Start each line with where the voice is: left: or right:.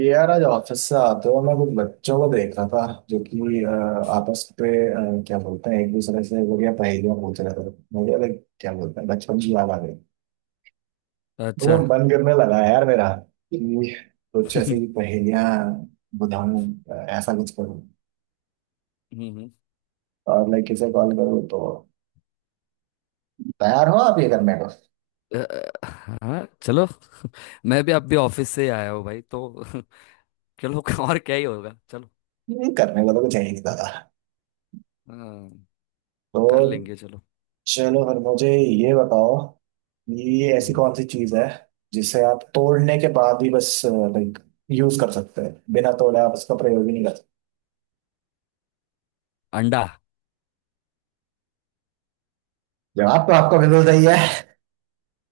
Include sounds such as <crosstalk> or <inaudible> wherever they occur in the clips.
right: यार आज ऑफिस से आते हुए मैं कुछ बच्चों को देख रहा था जो कि आपस पे क्या बोलते हैं, एक दूसरे से बढ़िया पहेलियां पूछ रहे थे। मुझे लाइक क्या बोलते हैं, बचपन की याद आ गई।
left: अच्छा।
right: मतलब मन करने लगा यार मेरा कि कुछ ऐसी
left: <laughs>
right: पहेलियां बुझाऊं, ऐसा कुछ करूं
left: हम्म।
right: और लाइक किसे कॉल करूं, तो तैयार हो आप ये करने को।
left: अ, अ, हाँ चलो। <laughs> मैं भी अब भी ऑफिस से ही आया हूँ भाई तो। <laughs> चलो और क्या ही होगा चलो।
right: करने को तो कुछ है ही नहीं दादा।
left: हाँ, कर
right: तो
left: लेंगे चलो।
right: चलो फिर मुझे ये बताओ, ये ऐसी
left: हम्म,
right: कौन सी चीज है जिसे आप तोड़ने के बाद भी बस लाइक यूज कर सकते हैं, बिना तोड़े आप उसका प्रयोग ही नहीं कर सकते।
left: अंडा।
right: जवाब तो आपका बिल्कुल सही है,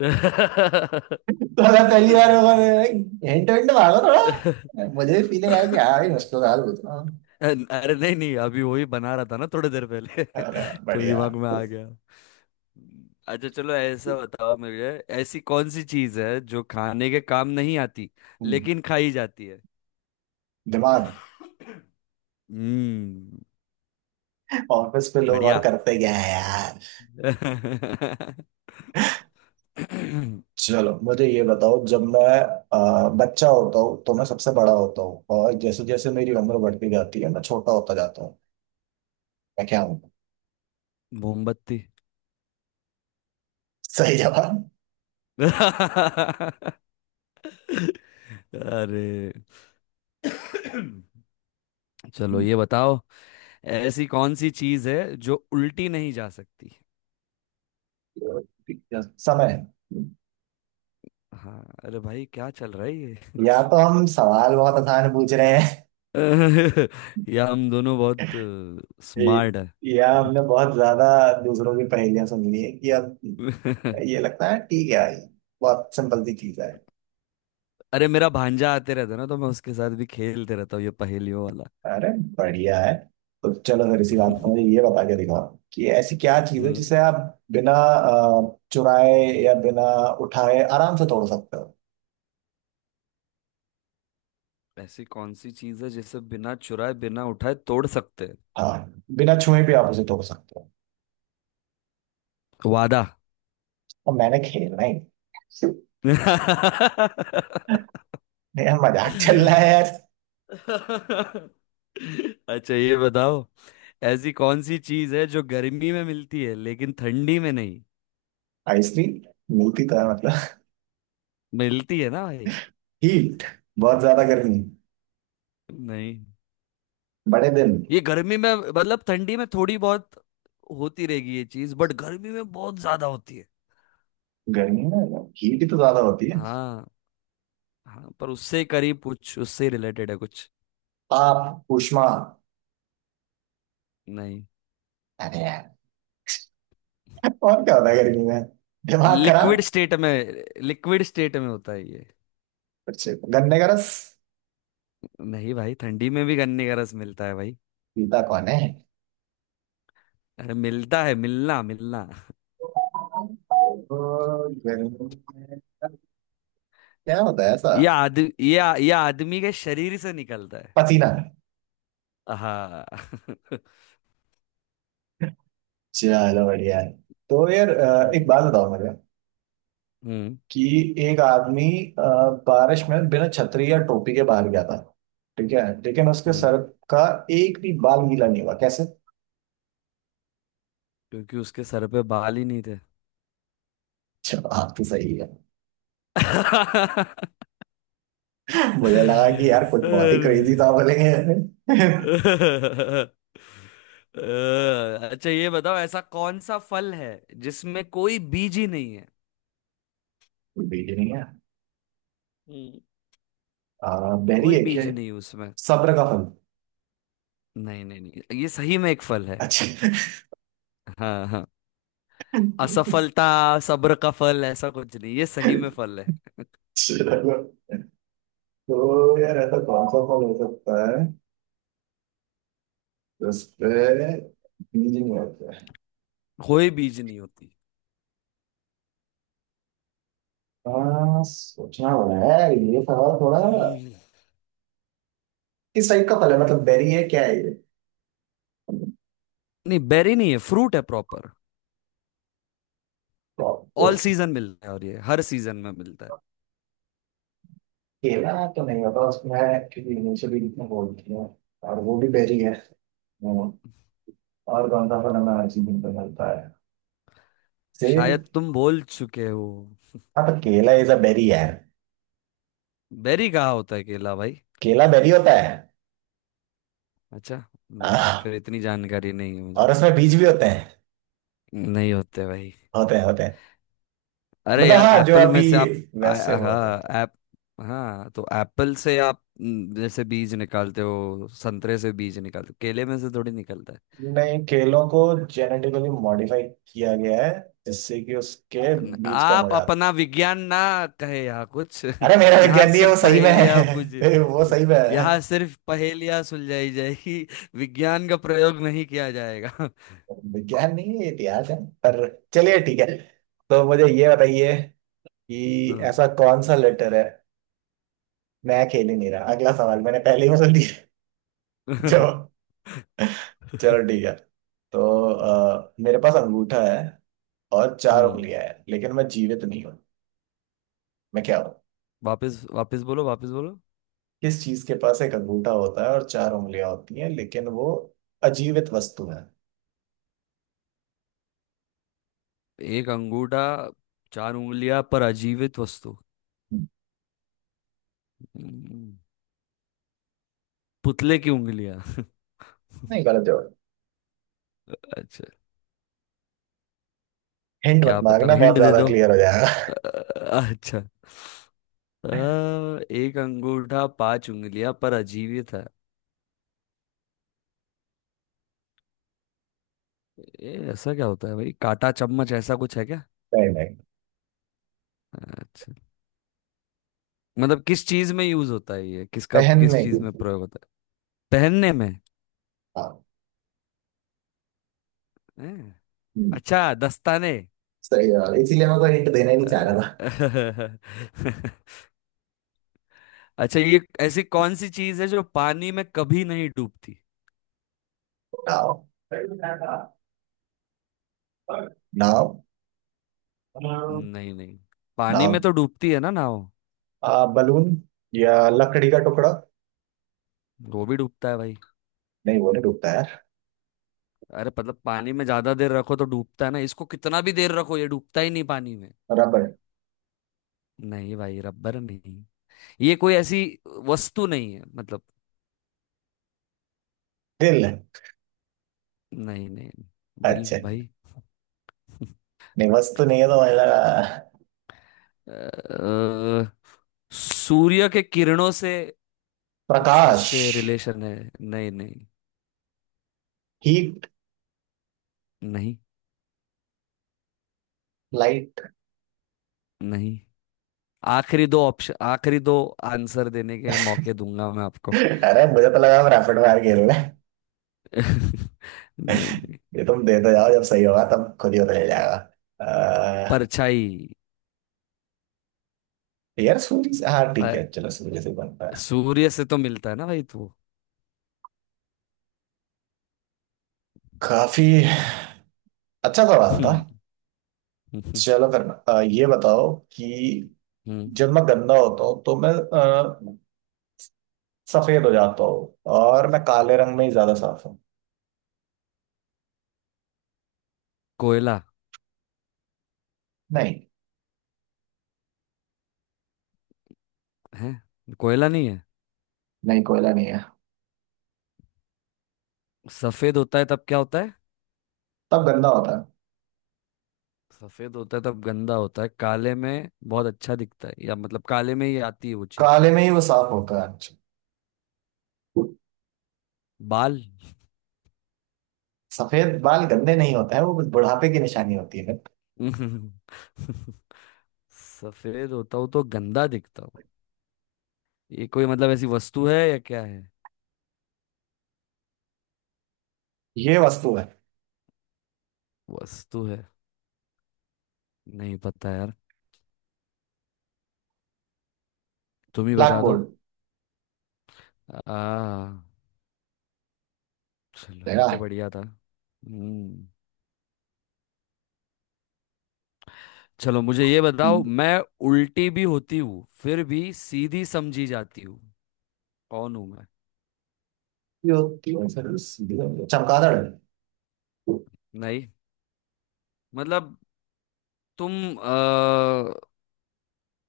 left: <laughs>
right: थोड़ा पहली बार होगा हिंट हिंट मांगो, थोड़ा मुझे भी फीलिंग आई कि हाँ, ये मुश्किल सवाल पूछना।
left: अरे नहीं नहीं अभी वही बना रहा था ना थोड़ी देर पहले
right: अरे वाह,
left: <laughs> तो
right: बढ़िया।
left: दिमाग में आ गया। अच्छा चलो ऐसा बताओ मुझे। ऐसी कौन सी चीज है जो खाने के काम नहीं आती
right: हम्म,
left: लेकिन खाई जाती है।
right: दिमाग।
left: हम्म।
right: ऑफिस पे लोग और
left: बढ़िया।
right: करते क्या है यार।
left: <laughs>
right: चलो मुझे ये बताओ, जब मैं बच्चा होता हूँ तो मैं सबसे बड़ा होता हूँ, और जैसे जैसे मेरी उम्र बढ़ती जाती है मैं छोटा होता जाता हूँ। मैं क्या हूँ?
left: मोमबत्ती।
right: सही जवाब।
left: अरे। चलो ये बताओ। ऐसी कौन सी चीज है जो उल्टी नहीं जा सकती।
right: समय।
left: हाँ। अरे भाई क्या चल रहा है ये।
right: या तो हम सवाल बहुत आसान पूछ रहे हैं,
left: <laughs> या हम दोनों बहुत
right: ए-
left: स्मार्ट है।
right: या हमने बहुत ज्यादा दूसरों की पहेलियां सुन ली है कि अब
left: <laughs>
right: ये लगता है, ठीक है बहुत सिंपल सी चीज है।
left: अरे मेरा भांजा आते रहता है ना तो मैं उसके साथ भी खेलते रहता हूँ ये पहेलियों वाला।
right: अरे बढ़िया है। तो चलो फिर इसी बात पर मुझे
left: <laughs>
right: ये बता के दिखाओ कि ऐसी क्या चीज है
left: हम्म।
right: जिसे आप बिना चुराए या बिना उठाए आराम से तोड़ सकते हो।
left: ऐसी कौन सी चीज है जिसे बिना चुराए बिना उठाए तोड़ सकते हैं।
right: हाँ, बिना छुए भी आप उसे तोड़ सकते हो।
left: वादा।
right: और मैंने खेलना ही नहीं।
left: <laughs>
right: यार मजाक
left: अच्छा
right: चल रहा है यार।
left: ये बताओ। ऐसी कौन सी चीज है जो गर्मी में मिलती है लेकिन ठंडी में नहीं।
right: आइसक्रीम मिलती तो है मतलब।
left: मिलती है ना भाई।
right: हीट। बहुत ज्यादा गर्मी,
left: नहीं।
right: बड़े दिन।
left: ये गर्मी में मतलब ठंडी में थोड़ी बहुत होती रहेगी ये चीज बट गर्मी में बहुत ज्यादा होती है।
right: गर्मी में हीट ही तो ज्यादा होती है।
left: हाँ। हाँ पर उससे करीब कुछ उससे रिलेटेड है कुछ।
right: आप ऊष्मा।
left: नहीं।
right: अरे यार, और क्या होता है गर्मी में, दिमाग
left: लिक्विड
right: खराब।
left: स्टेट में। लिक्विड स्टेट में होता है ये।
right: कुछ गन्ने का रस।
left: नहीं भाई ठंडी में भी गन्ने का रस मिलता है भाई।
right: गीता कौन है।
left: अरे मिलता है मिलना मिलना।
right: तो गर्मी में क्या होता है ऐसा?
left: ये आदमी के शरीर से निकलता है।
right: पसीना।
left: हाँ। <laughs>
right: चलो बढ़िया है। तो यार एक
left: हम्म
right: बात बताओ मुझे
left: हम्म
right: कि एक आदमी अ, बारिश में बिना छतरी या टोपी के बाहर गया था, ठीक है, लेकिन उसके
left: हम्म।
right: सर का एक भी बाल गीला नहीं हुआ, कैसे?
left: क्योंकि उसके सर पे बाल ही नहीं थे।
right: जवाब तो सही है।
left: <laughs>
right: मुझे लगा कि यार कुछ बहुत ही क्रेजी
left: अरे।
right: था बोलेंगे। <laughs>
left: अ, अच्छा ये बताओ। ऐसा कौन सा फल है जिसमें कोई बीज ही नहीं है।
right: कोई भी नहीं है?
left: हम्म।
right: आ, बहरी
left: कोई
right: है क्या
left: बीज
right: ये?
left: नहीं है उसमें।
right: सब्र का फल।
left: नहीं नहीं नहीं ये सही में एक फल है।
right: अच्छा।
left: हाँ हाँ। असफलता। सब्र का फल ऐसा कुछ नहीं ये सही में फल है।
right: चलो, तो यार ऐसा कौन सा फल हो सकता है जिसपे बीज नहीं होते?
left: कोई बीज नहीं होती।
right: हाँ, सोचना पड़ा है ये सवाल थोड़ा।
left: हम्म।
right: किस टाइप का फल है, मतलब बेरी है, क्या है ये?
left: नहीं बेरी नहीं है फ्रूट है प्रॉपर।
right: Well, तो
left: ऑल सीजन मिलता है और ये हर सीजन में मिलता है।
right: केला तो नहीं होता उसमें क्योंकि इनिशियली कितने बोलती है, और वो भी बेरी है। हम्म, और कौन सा फल हमें हर सीजन पे मिलता है? सेब।
left: शायद तुम बोल चुके हो।
right: हाँ तो केला इज अ बेरी है।
left: बेरी कहाँ होता है केला भाई।
right: केला बेरी होता है।
left: अच्छा
right: हाँ,
left: फिर इतनी जानकारी नहीं है मुझे।
right: और उसमें बीज भी होते हैं।
left: नहीं होते भाई।
right: होते हैं।
left: अरे
right: मतलब
left: यार
right: हाँ जो
left: एप्पल
right: अभी
left: में से आप
right: वैसे वो होते हैं।
left: हाँ ऐप। हाँ तो एप्पल से आप जैसे बीज निकालते हो संतरे से बीज निकालते हो केले में से थोड़ी निकलता है।
right: नहीं, केलों को जेनेटिकली मॉडिफाई किया गया है जिससे कि उसके बीज का
left: आप
right: मजा आता
left: अपना विज्ञान ना कहे यहाँ कुछ
right: है। अरे मेरा
left: <laughs> यहाँ
right: विज्ञान नहीं है,
left: सिर्फ
right: वो सही में
left: पहेलियां बुझ
right: है। <laughs> वो सही में
left: <laughs>
right: है।
left: यहाँ सिर्फ पहेलियां सुलझाई जाएगी। विज्ञान का प्रयोग नहीं किया जाएगा। <laughs>
right: विज्ञान नहीं है, इतिहास है। पर चलिए ठीक है। तो मुझे ये बताइए कि
left: हम्म।
right: ऐसा कौन सा लेटर है। मैं खेल ही नहीं रहा, अगला सवाल मैंने पहले ही बोल दिया। <laughs>
left: <laughs>
right: जो, चलो ठीक है। तो मेरे पास अंगूठा है और चार
left: हम्म,
right: उंगलियां हैं, लेकिन मैं जीवित नहीं हूँ। मैं क्या हूँ?
left: वापिस वापिस बोलो वापिस बोलो।
right: किस चीज के पास एक अंगूठा होता है और चार उंगलियां होती हैं, लेकिन वो अजीवित वस्तु है।
left: एक अंगूठा चार उंगलियां पर अजीवित वस्तु। हम्म, पुतले की उंगलियां।
right: नहीं गलत जवाब।
left: <laughs> अच्छा।
right: हिंट मत
left: क्या पता
right: मांगना, बहुत
left: हिंट दे
right: ज्यादा
left: दो।
right: क्लियर हो जाएगा।
left: <laughs> अ,
right: <laughs>
left: अच्छा। अ, एक अंगूठा पांच उंगलियां पर अजीवित है। ये ऐसा क्या होता है भाई कांटा चम्मच ऐसा कुछ है क्या।
right: नहीं नहीं।
left: अच्छा। मतलब किस चीज में यूज होता है ये किस
right: पहनने
left: चीज
right: की।
left: में प्रयोग होता है। पहनने में।
right: हाँ।
left: हैं?
right: हम्म,
left: अच्छा दस्ताने।
right: सही जवाब, इसीलिए मैं कोई हिंट देना ही नहीं चाह रहा था।
left: अ, <laughs> अच्छा ये ऐसी कौन सी चीज है जो पानी में कभी नहीं डूबती।
right: नाव। नाव।
left: नहीं नहीं। पानी में
right: नाव,
left: तो डूबती है ना नाव।
right: आ, बलून या लकड़ी का टुकड़ा।
left: वो भी डूबता है भाई।
right: नहीं वो नहीं डूबता यार।
left: अरे मतलब पानी में ज्यादा देर रखो तो डूबता है ना इसको कितना भी देर रखो ये डूबता ही नहीं पानी में।
right: रबर।
left: नहीं भाई रबर नहीं। ये कोई ऐसी वस्तु नहीं है मतलब।
right: दिल।
left: नहीं नहीं दिल
right: अच्छा नहीं,
left: भाई।
right: वस्तु नहीं है तो मतलब।
left: अ, सूर्य के किरणों से कुछ
right: प्रकाश।
left: इससे रिलेशन है। नहीं नहीं।
right: हीट।
left: नहीं।
right: लाइट।
left: नहीं। आखिरी दो ऑप्शन आखिरी दो। आंसर देने के मौके दूंगा मैं आपको।
right: अरे मुझे तो लगा हम रैपिड फायर खेल रहे हैं।
left: <laughs> नहीं। नहीं।
right: ये तुम देते जाओ, जब सही होगा तब खुद ही पता चल जाएगा। अह,
left: परछाई।
right: यार सूरी से, हाँ ठीक
left: पर
right: है चलो सूरी से बनता है।
left: सूर्य से तो मिलता है ना भाई तो।
right: काफी अच्छा सवाल था।
left: हम्म। हम्म,
right: चलो फिर ये बताओ कि
left: हम्म,
right: जब मैं गंदा होता हूँ तो मैं सफेद हो जाता हूँ, और मैं काले रंग में ही ज्यादा साफ हूँ।
left: <laughs> कोयला
right: नहीं।
left: है। कोयला नहीं है।
right: नहीं कोयला नहीं है।
left: सफेद होता है तब क्या होता है।
right: तब गंदा होता है।
left: सफेद होता है तब गंदा होता है काले में बहुत अच्छा दिखता है या मतलब काले में ही आती है वो चीज।
right: काले में ही वो साफ होता है।
left: बाल।
right: सफेद बाल गंदे नहीं होते हैं, वो बस बुढ़ापे की निशानी होती है।
left: <laughs> सफेद होता हूँ तो गंदा दिखता हूँ। ये कोई मतलब ऐसी वस्तु है या क्या है।
right: ये वस्तु है।
left: वस्तु है। नहीं पता यार। तुम ही
right: ब्लैक
left: बता दो।
right: बोर्ड।
left: आ। चलो ये
right: देखा।
left: तो बढ़िया था। हम्म। चलो मुझे ये बताओ। मैं उल्टी भी होती हूँ फिर भी सीधी समझी जाती हूँ। कौन हूँ मैं।
right: जो, चमगादड़।
left: नहीं। मतलब तुम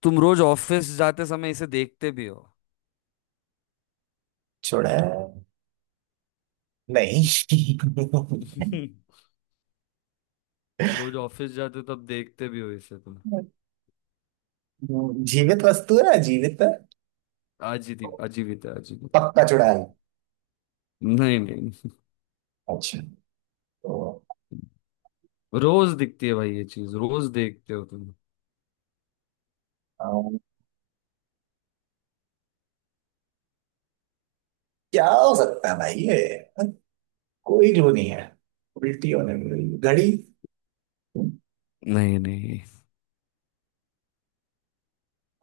left: तुम रोज ऑफिस जाते समय इसे देखते भी हो।
right: छोड़ा है? नहीं।
left: <laughs> रोज ऑफिस जाते हो तब देखते भी हो इसे तुम।
right: <laughs> जीवित वस्तु है ना, जीवित है।
left: अजीब अजीवित है अजीवित।
right: पक्का चुड़ैल।
left: नहीं नहीं।
right: अच्छा। तो
left: रोज दिखती है भाई ये चीज रोज देखते हो तुम।
right: अम, क्या हो सकता है भाई ये, कोई क्लू नहीं है। उल्टी होने वाली घड़ी।
left: नहीं नहीं।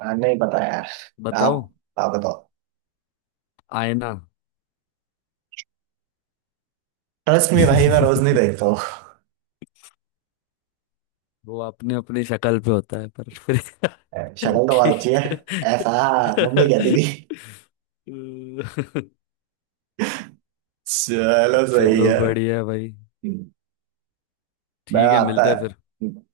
right: हाँ, नहीं पता यार।
left: बताओ।
right: आप आप बताओ।
left: आईना।
right: ट्रस्ट में भाई मैं रोज नहीं
left: <laughs>
right: देखता हूँ।
left: वो अपने अपने शक्ल पे होता है पर फिर <laughs>
right: शक्ल तो बहुत अच्छी है।
left: ठीक है।
right: ऐसा मम्मी कहती थी।
left: <laughs>
right: चलो सही
left: चलो
right: है।
left: बढ़िया भाई।
right: मैं
left: ठीक है
right: आता
left: मिलते हैं फिर।
right: है।